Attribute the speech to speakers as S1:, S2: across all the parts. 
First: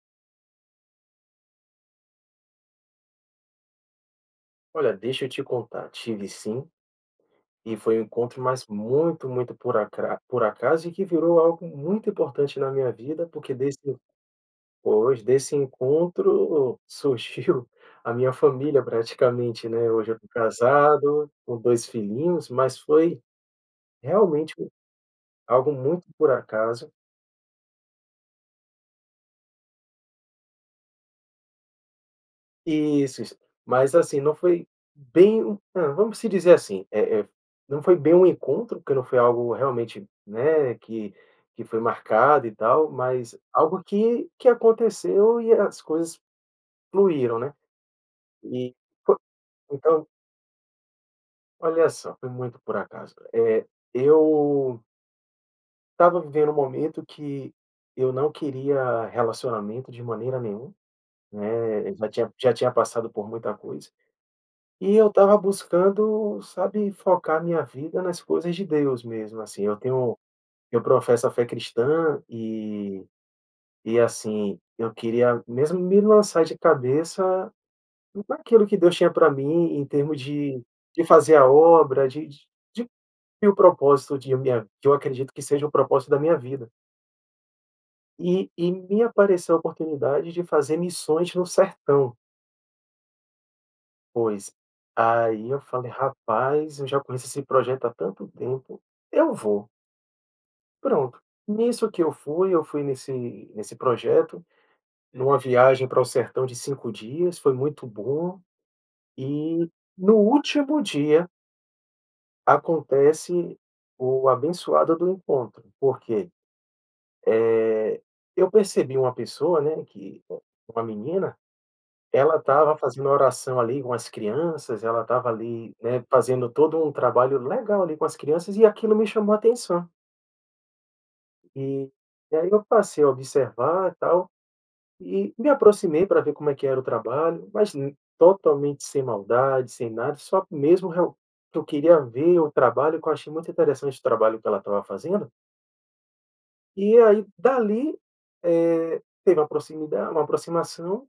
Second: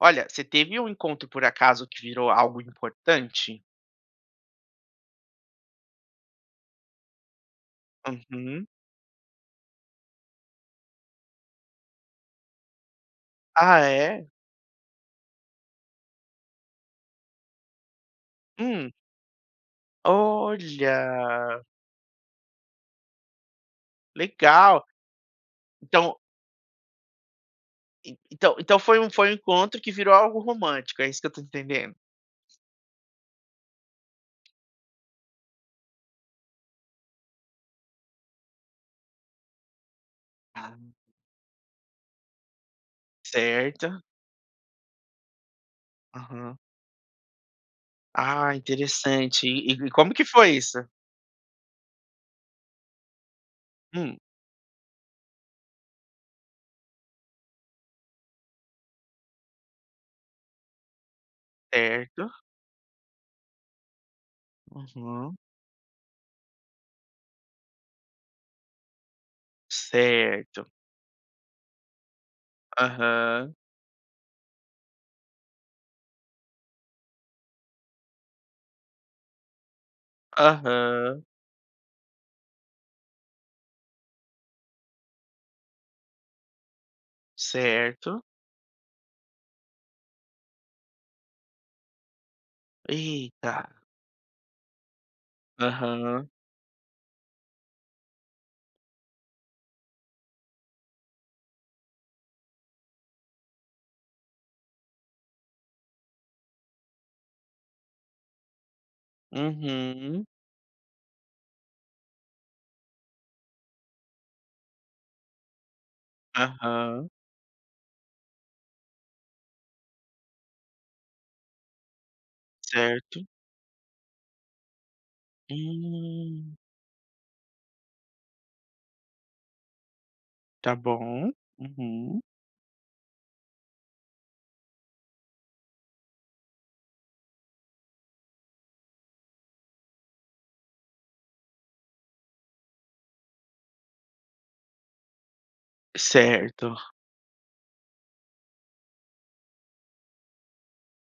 S1: Olha, você teve um encontro por acaso que virou algo importante?
S2: Olha, deixa eu te contar. Tive sim, e foi um encontro, mas
S1: Uhum.
S2: muito, muito por acra por acaso e que virou algo muito importante na minha vida, porque desse
S1: Ah, é?
S2: pois, desse encontro surgiu a minha família
S1: Hum.
S2: praticamente, né? Hoje eu estou casado com
S1: Olha!
S2: 2 filhinhos, mas foi, realmente,
S1: Legal!
S2: algo muito
S1: Então
S2: por acaso.
S1: e então então foi um foi um encontro que virou algo romântico, é isso que eu tô entendendo?
S2: Isso, isso. Mas, assim, não foi bem ah, vamos se dizer assim, eh eh, não foi bem um encontro, porque não foi algo realmente,
S1: Ah.
S2: né, que que foi marcado e tal, mas algo
S1: Certo.
S2: que que aconteceu e é as coisas
S1: Aham.
S2: fluíram, né?
S1: Ah,
S2: E foi
S1: interessante. E e
S2: então
S1: como que foi isso?
S2: Olha só, foi muito por acaso, eh,
S1: Hum.
S2: eu estava vivendo um momento que eu não queria relacionamento de maneira nenhuma, né, já
S1: Certo.
S2: tinha já tinha passado por muita coisa. E eu estava
S1: Uhum.
S2: buscando, sabe, focar minha vida nas coisas de Deus mesmo, assim. Eu tenho
S1: Certo.
S2: eu professo a fé cristã e
S1: Aham.
S2: e, assim, eu queria mesmo me lançar de cabeça naquilo que Deus tinha pra mim, em termos de de
S1: Aham.
S2: fazer a obra, de de de cumprir o propósito de minha que eu acredito que seja o propósito da minha vida.
S1: Certo.
S2: E e me apareceu a oportunidade de fazer missões no sertão.
S1: Eita.
S2: Pois, aí eu falei:
S1: Aham.
S2: "Rapaz, eu já conheço esse projeto há tanto tempo, eu vou." Pronto, nisso que eu fui, eu fui nesse nesse projeto, numa viagem pra o sertão de 5 dias, foi muito bom, e no
S1: Uhum.
S2: último dia acontece o abençoado do encontro, por quê?
S1: Aham.
S2: Eh, eu percebi uma pessoa, né, que uma menina, ela estava fazendo
S1: Certo.
S2: oração ali com as crianças, ela estava ali, né, fazendo
S1: Hum.
S2: todo o trabalho legal, ali, com as crianças e aquilo me chamou atenção.
S1: Tá bom,
S2: E
S1: uhum.
S2: e aí eu passei a observar e tal, e me aproximei pra ver como é que era o trabalho, mas totalmente sem maldade, sem nada, só mesmo real que eu queria ver o trabalho que eu achei muito interessante o trabalho que ela estava fazendo.
S1: Certo.
S2: E aí dali teve, eh, uma proximida uma aproximação,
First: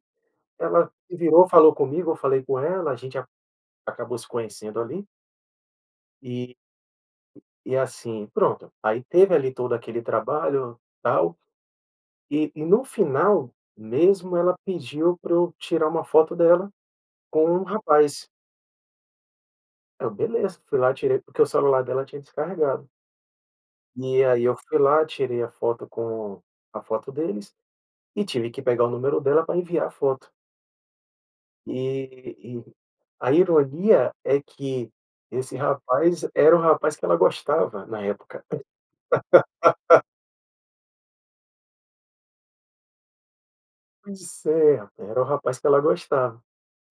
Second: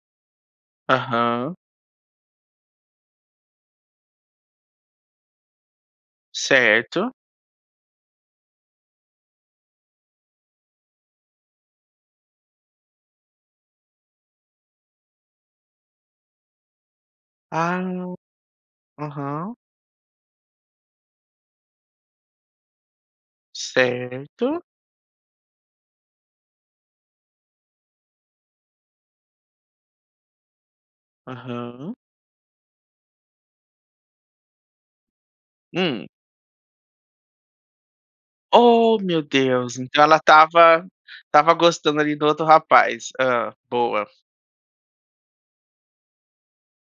S2: ela virou
S1: Aham.
S2: falou comigo, eu falei com ela a gente a acabou se conhecendo ali. E
S1: Certo.
S2: E assim pronto, aí teve ali todo aquele trabalho tal, e e no final mesmo, ela pediu pra eu tirar uma foto dela com um
S1: Ah.
S2: rapaz.
S1: Aham.
S2: Aí eu: "Beleza." Fui lá, tirei porque o celular dela tinha descarregado. E aí, eu
S1: Certo.
S2: fui lá, tirei a foto com a foto deles e tive que pegar o número dela pra enviar a foto.
S1: Aham.
S2: E e a ironia é que esse
S1: Hum.
S2: rapaz era o rapaz que ela gostava na época.
S1: Oh, meu Deus. Então, ela estava estava gostando, ali, do outro rapaz. Hã, boa.
S2: Pois é, rapaz, era o rapaz que ela gostava.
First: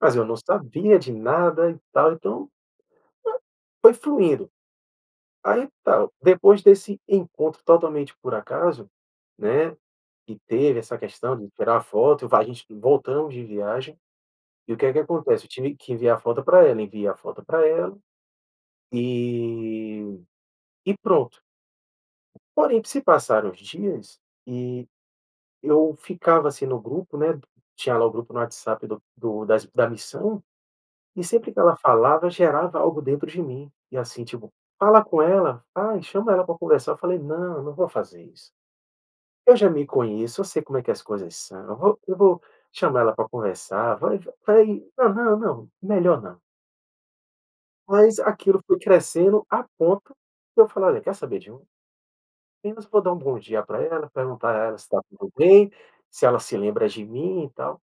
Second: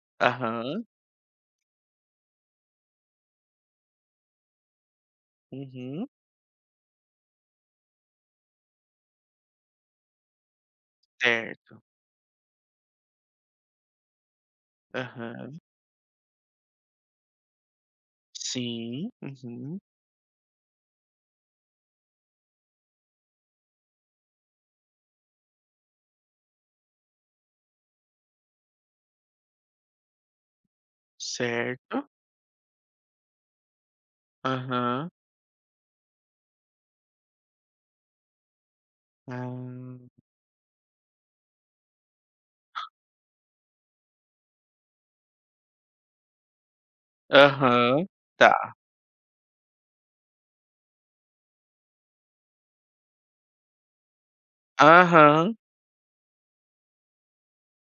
S2: Mas eu não
S1: Aham.
S2: sabia de nada e tal, então, eh, foi fluindo. Aí
S1: Uhum.
S2: tal. Depois desse encontro totalmente por acaso, né, que teve essa questão de tirar
S1: Certo.
S2: foto e va e a gente voltamos de viagem. E o que é que acontece? Eu
S1: Aham.
S2: tive que enviar a foto pra ela. Enviei a foto pra ela
S1: Sim, uhum.
S2: e e pronto. Porém, se passaram os dias e eu ficava, assim, no grupo, né, tinha lá o grupo no WhatsApp do do das da missão, e sempre que ela
S1: Certo.
S2: falava gerava algo dentro de mim, e assim, tipo: "Fala
S1: Aham.
S2: com ela. Ai, chama ela pra conversar". Eu falei: "Não, eu não vou fazer isso. Eu já me
S1: Ah.
S2: conheço, eu sei como é que as coisas são. Eu vou eu vou chamar ela pra conversar vai" Falei: "Hã, não melhor não".
S1: Aham,
S2: Mas aquilo
S1: tá.
S2: foi crescendo a ponto de eu falar: "Olha, quer saber de uma? Apenas vou dar um bom dia pra ela, perguntar pra ela se tá tudo
S1: Aham.
S2: bem, se ela se lembra de mim e tal".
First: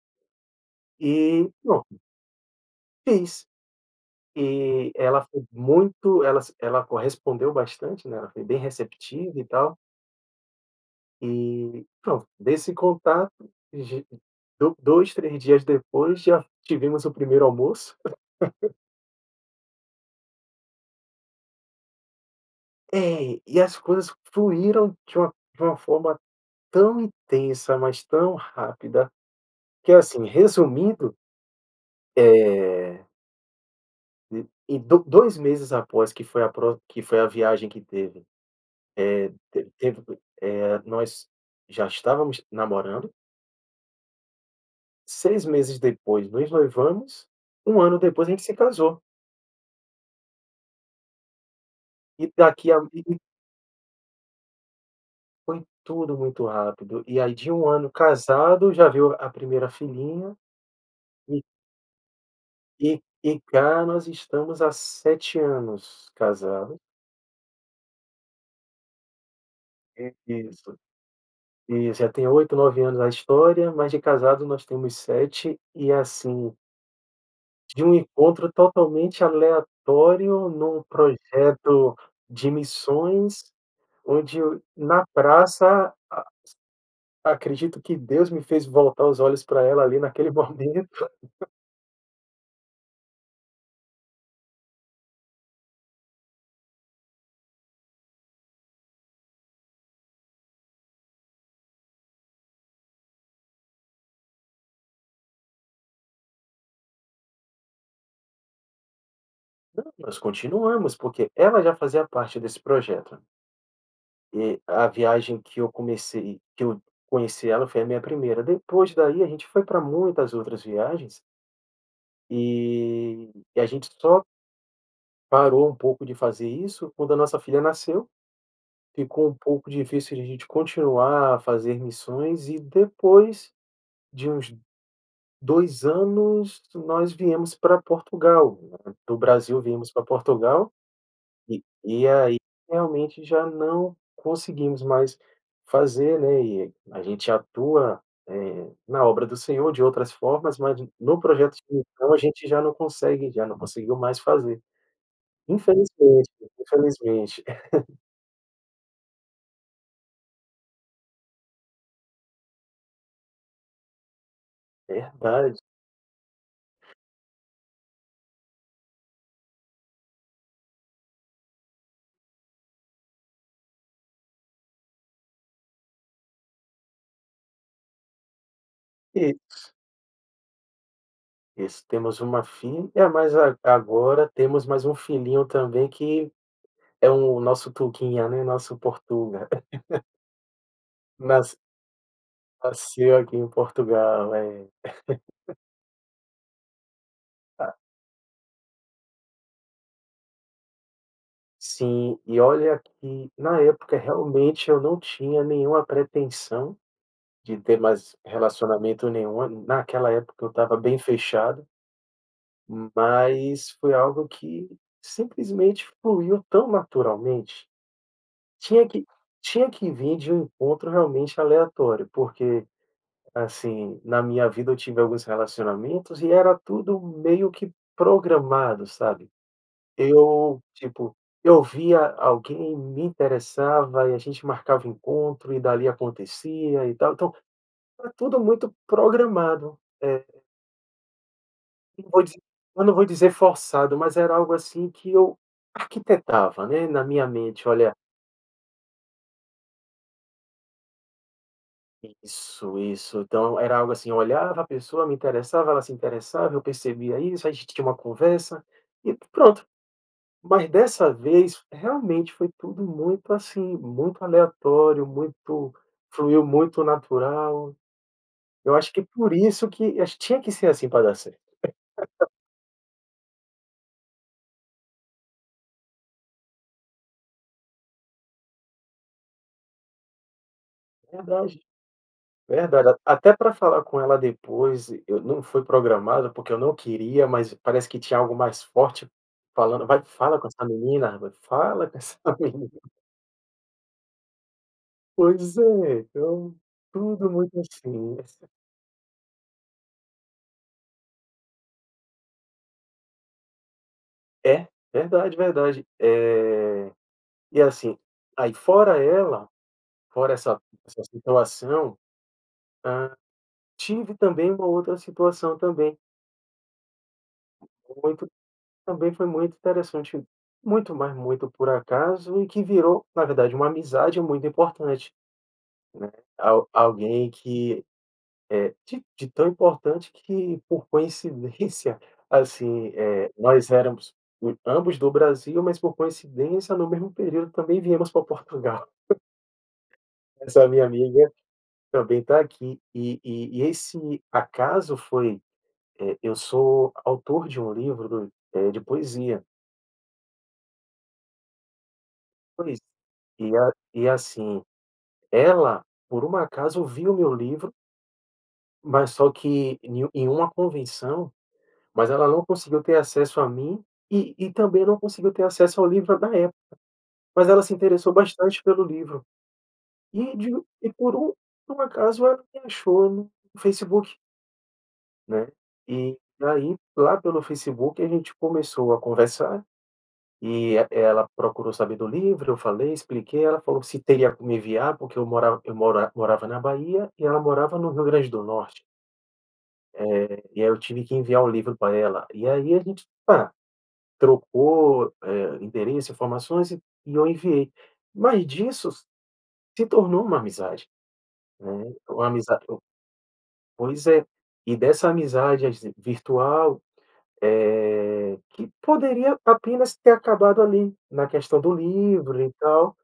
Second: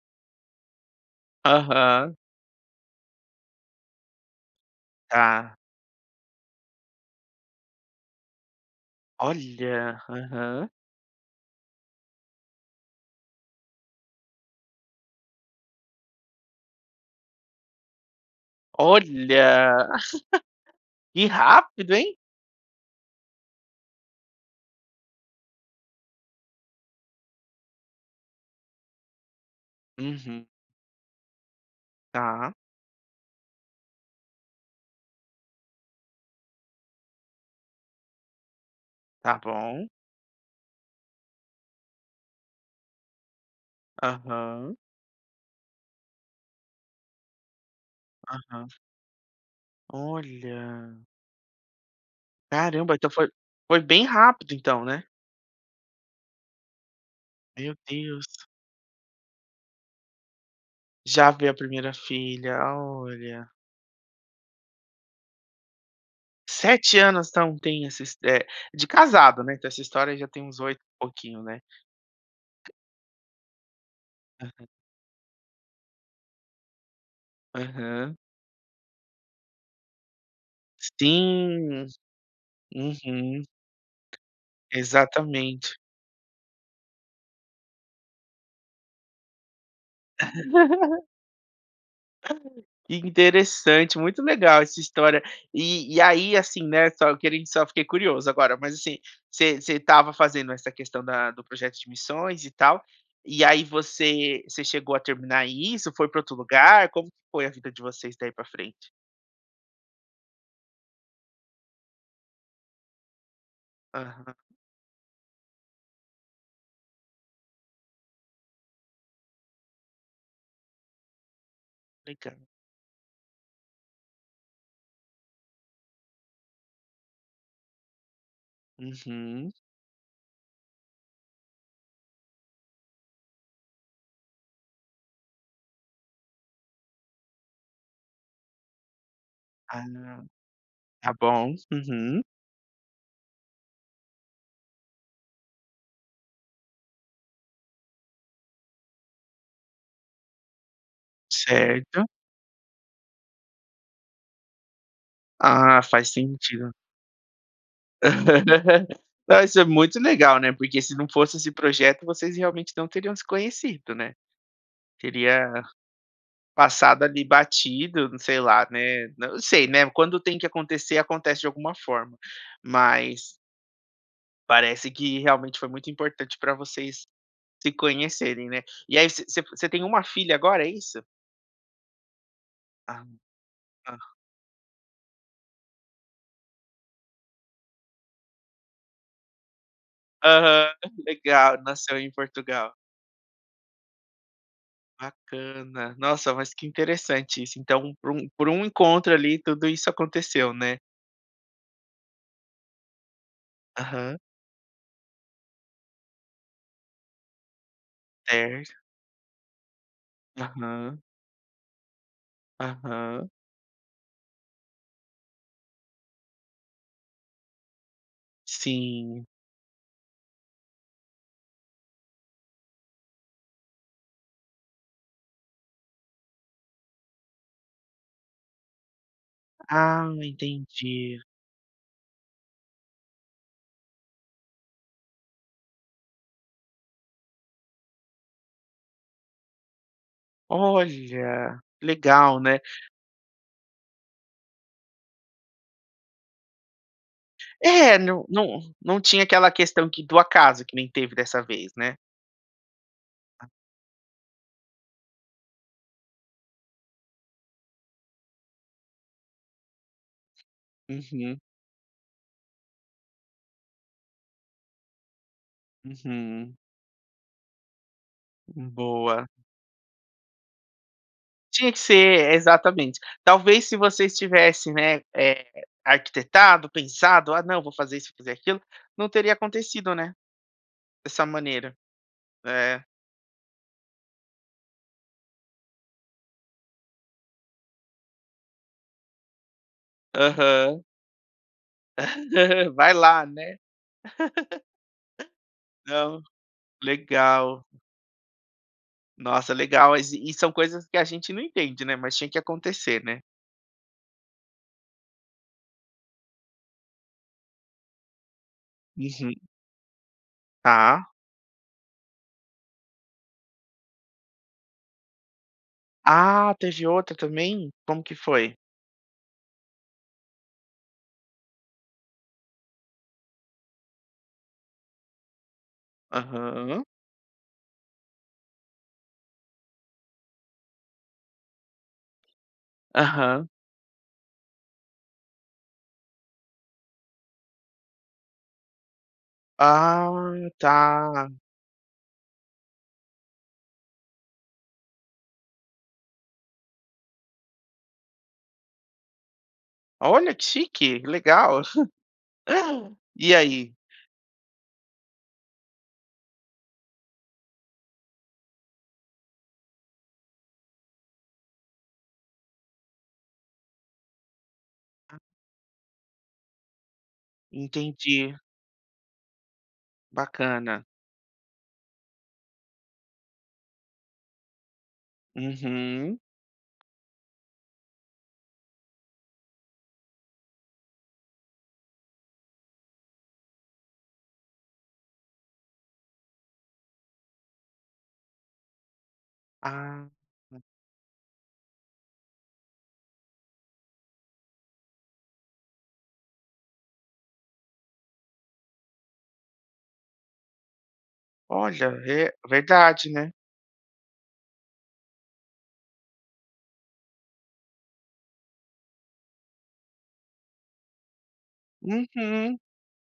S2: E pronto.
S1: Aham.
S2: Fiz. E ela foi
S1: Tá.
S2: muito ela se ela correspondeu bastante, né, ela foi bem receptiva e tal.
S1: Olha! Aham.
S2: E pronto, desse contato, de do 2, 3 dias depois já tivemos o primeiro almoço.
S1: Olha. Que rápido, hein?
S2: É e, as coisas fluíram de um de uma forma tão intensa, mas tão rápida que, assim,
S1: Uhum.
S2: resumindo,
S1: Tá.
S2: eh Em do 2 meses após que foi a pro que foi a viagem que teve,
S1: Tá
S2: eh, te
S1: bom.
S2: teve, eh, nós já estávamos namorando.
S1: Aham.
S2: 6 meses depois nos noivamos, um ano depois a gente se
S1: Aham.
S2: casou.
S1: Olha.
S2: E daqui
S1: Caramba, então
S2: ali
S1: foi foi bem rápido então, né?
S2: Foi tudo muito rápido, e aí de um
S1: Meu
S2: ano
S1: Deus.
S2: casado, já veio a primeira filhinha
S1: Já
S2: e
S1: veio a primeira filha,
S2: e e
S1: olha.
S2: cá nós estamos há 7 anos casado.
S1: 7 anos então tem esses, eh, de casado, né? Então essa
S2: É
S1: história já tem uns
S2: isso,
S1: 8 e pouquinho, né?
S2: isso já tem 8, 9 anos na história, mas de casado nós
S1: Aham.
S2: temos 7, e assim de um
S1: Aham.
S2: encontro totalmente aleatório num
S1: Sim.
S2: projeto de
S1: Uhum.
S2: missões, onde o na
S1: Exatamente.
S2: praça, a acredito que Deus me fez voltar os olhos pra ela ali naquele momento.
S1: [unintelligible] Interessante, muito legal essa história. E e aí, assim, né, só eu queren só fiquei curioso agora, mas assim, você você estava fazendo essa questão da do projeto de missões e tal, e aí você você chegou a terminar isso? Foi pra outro lugar? Como que foi a vida de vocês daí pra frente?
S2: Não, nós continuamos porque ela já fazia parte desse projeto.
S1: Aham.
S2: E, a viagem que eu comecei que eu conheci ela foi a minha 1ª. Depois dali, a gente foi pra muitas outras viagens
S1: Legal.
S2: e e a gente só parou um pouco de fazer isso quando a nossa filha nasceu. Ficou um
S1: Uhum.
S2: pouco difícil de a gente continuar a fazer missões, e depois de uns 2 anos, nós viemos pra Portugal. Do Brasil viemos pra
S1: Ah.
S2: Portugal,
S1: Tá bom.
S2: e e
S1: Uhum.
S2: aí realmente já não conseguimos mais fazer, né, e a gente atua, eh, na obra do Senhor de outras formas, mas no projeto
S1: Certo.
S2: então a gente já não consegue já não conseguiu mais fazer.
S1: Ah, faz
S2: Infelizmente,
S1: sentido.
S2: infelizmente.
S1: Ah, isso é muito legal, né, porque se não fosse esse projeto, vocês realmente não teriam se conhecido, né.
S2: Verdade.
S1: Teria passado, ali, batido, n sei lá, né n não sei, né, quando tem que acontecer, acontece de alguma forma. Mas parece que realmente foi muito importante pra vocês se conhecerem, né. E aí você você você
S2: Isso.
S1: tem 1 filha agora, é isso?
S2: Isso. Temos 1 fi
S1: Ah.
S2: é, mas ag
S1: [unintelligible]
S2: agora temos mais 1 filhinho também, que é o nosso tuguinha, né, nosso portuga.
S1: Aham.
S2: Nasc
S1: Legal, nasceu em Portugal.
S2: Nasceu aqui em Portugal, é.
S1: Bacana. Nossa, mas que interessante isso. Então, por um por um encontro ali, tudo isso aconteceu, né?
S2: Sim, e olha que na época
S1: Aham.
S2: realmente eu não tinha nenhuma pretensão de ter mais
S1: Certo.
S2: relacionamento nenhum, naquela época eu estava bem
S1: Aham.
S2: fechado.
S1: Aham.
S2: Mas foi algo que simplesmente fluiu tão naturalmente, tinha que
S1: Sim.
S2: tinha que vir de um encontro realmente aleatório, porque, assim, na minha vida eu tive alguns relacionamentos, e era tudo meio que programado, sabe?
S1: Ah,
S2: Eu tipo,
S1: entendi.
S2: eu via alguém, me interessava e a gente marcava encontro e dali acontecia e tal, então era tudo muito programado, é.
S1: Olha,
S2: Não vou
S1: legal
S2: dizer
S1: né?
S2: eu não vou dizer forçado, mas era algo, assim, que eu arquitetava né, na minha mente, olha
S1: É, não não não tinha aquela questão que, do acaso, que nem teve dessa vez né?
S2: Isso, isso, então era algo, assim, eu olhava, a pessoa me interessava, ela se interessava, eu percebia isso, a gente tinha uma conversa e pronto, mas dessa
S1: Uhum.
S2: vez realmente foi tudo muito, assim, muito aleatório muito fluiu
S1: Uhum.
S2: muito natural.
S1: Hum,
S2: Eu acho que
S1: boa.
S2: por isso que, tinha que ser assim pra dar certo.
S1: Tinha que ser, é, exatamente, talvez se você estivesse né eh, arquitetado, pensado, "Ah não vou fazer isso fazer aquilo", não teria acontecido né, dessa
S2: Verdade,
S1: maneira, é.
S2: verdade, até pra falar com ela depois, eu não fui programado, porque eu não queria, mas parece que tinha algo mais forte falando: "Vai, fala com essa
S1: Aham.
S2: menina, vai, fala com essa menina.".
S1: Vai lá né?
S2: Pois é,
S1: Não?
S2: então tudo muito
S1: Legal.
S2: assim.
S1: Nossa legal, e e são coisas que a gente não entende né, mas tinha que acontecer né.
S2: É, verdade, verdade, eh, e assim, aí fora
S1: Uhum.
S2: ela fora, essa essa
S1: Tá.
S2: situação, ah, tive também uma outra situação também.
S1: Ah, teve outra também? Como que
S2: Muito
S1: foi?
S2: também foi muito interessante, muito mais muito por acaso, e que virou, na verdade, uma amizade muito importante, né, al
S1: Aham.
S2: alguém que, eh, de de tão importante que por coincidência, assim, eh,
S1: Aham.
S2: nós éramos ambos do Brasil, mas por coincidência, no mesmo período também viemos pra Portugal.
S1: Ah
S2: Essa minha amiga
S1: tá!
S2: também tá aqui, e e esse acaso foi, eh, eu sou autor de um livro do eh, de poesia.
S1: Olha que chique, legal.
S2: Pois,
S1: Hã, e
S2: e
S1: aí?
S2: e assim, ela por um acaso viu o meu livro mas só que ne em uma convenção, mas ela não conseguiu ter acesso a mim, e e também não conseguiu ter acesso ao livro da época, mas ela se interessou
S1: Entendi.
S2: bastante pelo livro. E de
S1: Bacana.
S2: e por um por um acaso ela me achou no Facebook. Né, e
S1: Uhum.
S2: aí lá pelo Facebook a gente começou a conversar, e ela procurou saber do livro eu falei expliquei ela falou que se teria como enviar porque eu morav eu mora eu morava na Bahia e ela morava no Rio Grande do Norte.
S1: Ah.
S2: Eh, e aí eu tive que enviar o livro pra ela e aí a gente pa trocou, hã, endereço informações, e eu enviei mas disso se tornou uma amizade, né,
S1: Olha,
S2: uma
S1: é
S2: amizade
S1: verdade, né?
S2: pois é, e dessa amizade virtual, eh, que poderia apenas ter acabado ali, na questão do livro e
S1: Uhum.
S2: tal,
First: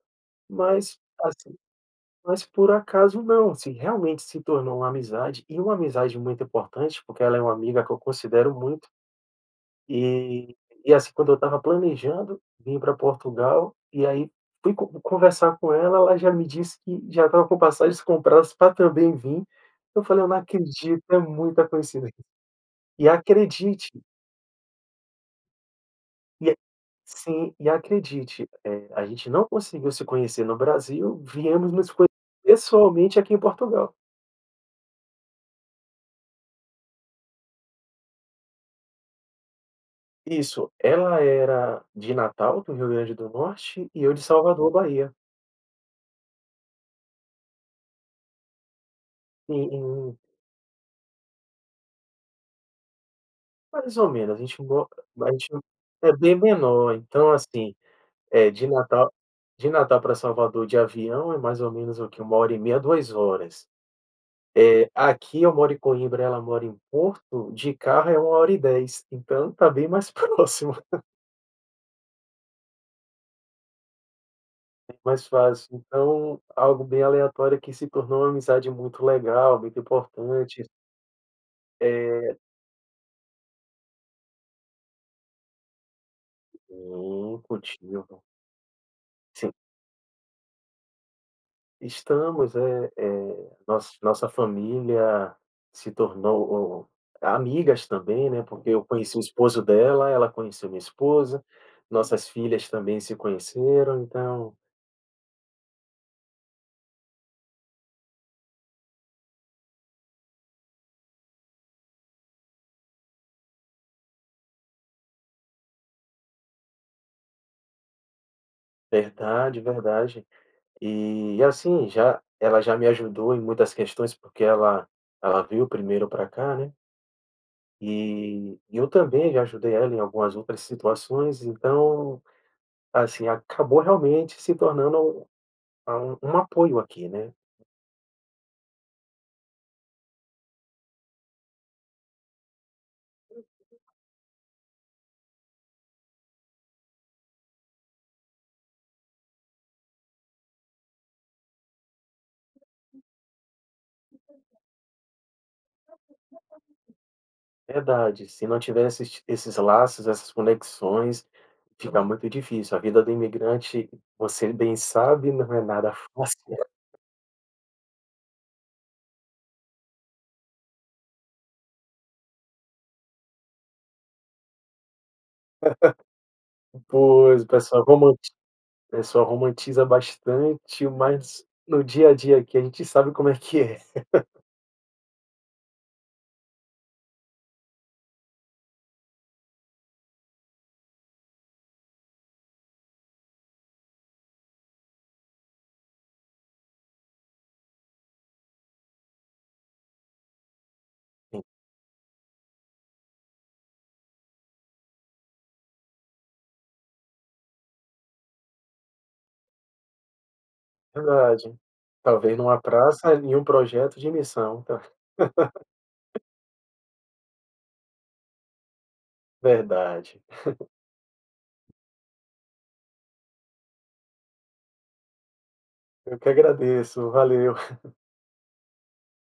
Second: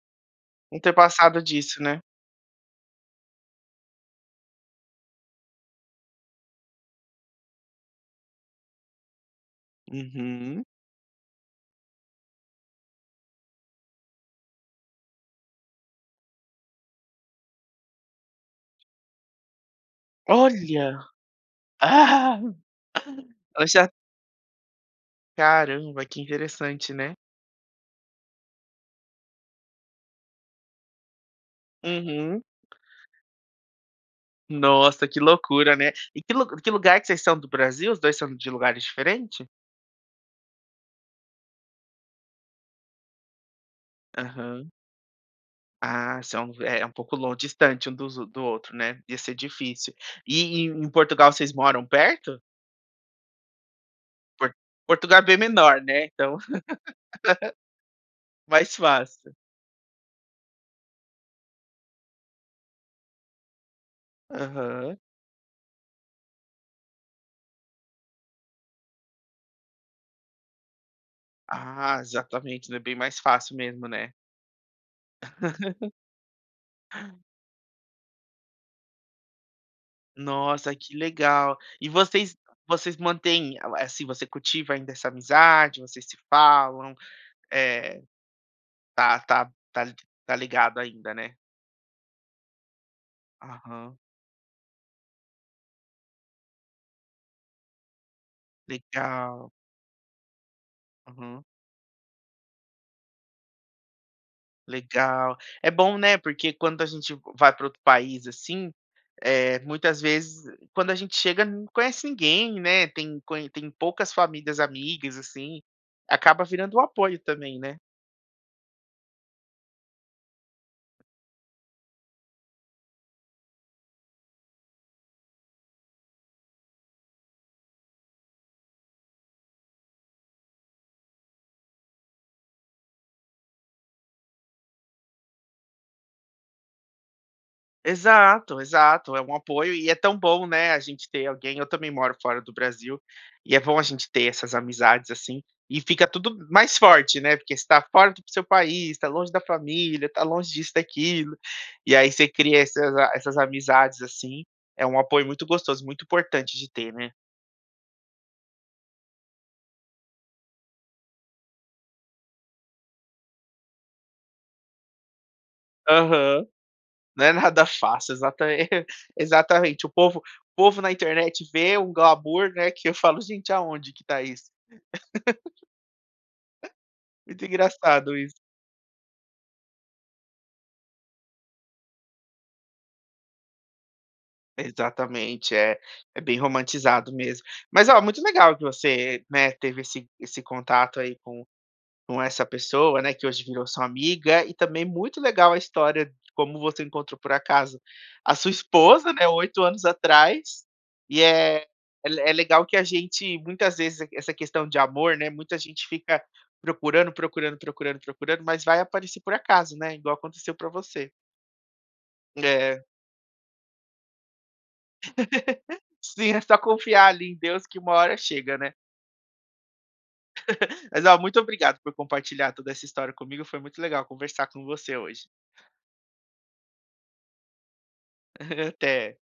S1: Não ter
S2: mas
S1: passado
S2: assim,
S1: disso, né?
S2: mas por acaso não, assim, realmente se tornou uma amizade. E uma amizade muito importante porque ela é uma amiga que eu considero muito, e
S1: Uhum.
S2: e assim quando eu estava planejando vim pra Portugal e aí fui conversar com ela, ela já me disse que já estava com passagens compradas pra também vim, eu falei: "Eu não
S1: Olha.
S2: acredito é muita coincidên" e
S1: Ela já
S2: acredite
S1: Caramba que
S2: e,
S1: interessante né?
S2: assim, e acredite, eh, a gente não conseguiu se conhecer no Brasil viemos nos conhecer
S1: Uhum.
S2: pessoalmente aqui em Portugal.
S1: Nossa, que loucura, né. E que lug que lugar que vocês são do Brasil? Os 2 são de lugares diferentes?
S2: Isso, ela era de Natal do Rio Grande do Norte e eu de Salvador,
S1: Aham.
S2: Bahia.
S1: Ah, esse é, eh, é pouco lon distante dos do outro, né. Ia ser difícil.
S2: Uhum.
S1: E e em Portugal vocês moram perto?
S2: Mais ou menos, a
S1: Por
S2: gente a mo
S1: Portugal é
S2: a
S1: bem
S2: gente
S1: menor, né,
S2: é bem
S1: então.
S2: menor então assim, eh, de
S1: Mais
S2: Natal
S1: fácil.
S2: de Natal pra Salvador de avião é mais ou menos o que, 1h30 2h, eh,
S1: Aham.
S2: aqui eu moro em Coimbra ela mora em Porto de carro é 1h10 então está bem mais próximo.
S1: Ah, exatamente, né, bem mais fácil mesmo, né?
S2: Mais fácil, então algo bem aleatório que se tornou uma amizade muito legal, muito importante.
S1: Nossa, que legal! E vocês
S2: Eh.
S1: vocês mantêm, assim, você cultiva ainda essa amizade, vocês se falam?
S2: Hum,
S1: Eh,
S2: cultivo.
S1: tá tá
S2: Sim.
S1: tá tá ligado ainda, né?
S2: Estamos, eh eh, noss
S1: Aham.
S2: nossa família se tornou amigas também, né, porque eu conheci o
S1: Legal.
S2: esposo dela, ela conheceu minha esposa,
S1: Uhum.
S2: nossas filhas também se conheceram, então
S1: Legal. É bom, né, porque quando a gente vai pra outro país, assim, eh, muitas vezes quando a gente chega não conhece ninguém, né, tem con tem poucas famílias amigas, assim, acaba virando um apoio também, né?
S2: Verdade, verdade, e, assim, já ela já me ajudou em muitas questões, porque ela ela veio primeiro para cá, né. Eh, e eu também já ajudei ela em algumas outras situações, então, assim, acabou realmente se tornando um a um um apoio aqui, né.
S1: Exato, exato. É um apoio, e é tão bom, né, a gente ter alguém. Eu também moro fora do Brasil e é bom a gente ter essas amizades, assim. E fica tudo mais forte, né. Porque você está fora do seu país, está longe da família, está longe disso e daquilo e aí você cria essas a essas amizades, assim.
S2: [unintelligible]
S1: É um apoio muito gostoso,
S2: [unintelligible]
S1: muito importante de ter, né.
S2: Verdade, se não tivesse esse esses laços, essas conexões, fica muito difícil. A vida do imigrante, você bem sabe, não é nada fácil,
S1: Aham.
S2: né.
S1: Não é nada fácil, exata exatamente, o povo o povo na internet vê um glamour, né, que eu falo: "Gente, onde que tá isso?"
S2: Pois,
S1: Muito
S2: o pessoal
S1: engraçado
S2: romanti
S1: isso.
S2: pessoal romantiza bastante, mas no dia a dia aqui a gente sabe como é que é.
S1: Exatamente, é é bem romantizado mesmo. Mas, olha, muito legal que você, né, teve esse esse contato aí com com essa pessoa, né, que hoje virou sua amiga, e também muito legal a história de como você encontrou, por acaso, a sua esposa, né, 8 anos atrás, e,
S2: Sim.
S1: é é le é legal que a gente, muitas vezes, e q essa questão de amor, né, muita gente fica procurando, procurando, procurando, procurando, mas vai aparecer por acaso, né, igual aconteceu pra você.
S2: Verdade, talvez numa
S1: É.
S2: praça, em projeto de missão tá.
S1: Sim, é só confiar ali em Deus que uma hora chega, né.
S2: Verdade.
S1: Mas, oh, muito obrigado por compartilhar toda essa história comigo, foi muito legal conversar com você hoje.
S2: Eu que agradeço, valeu.
S1: Aham. Até.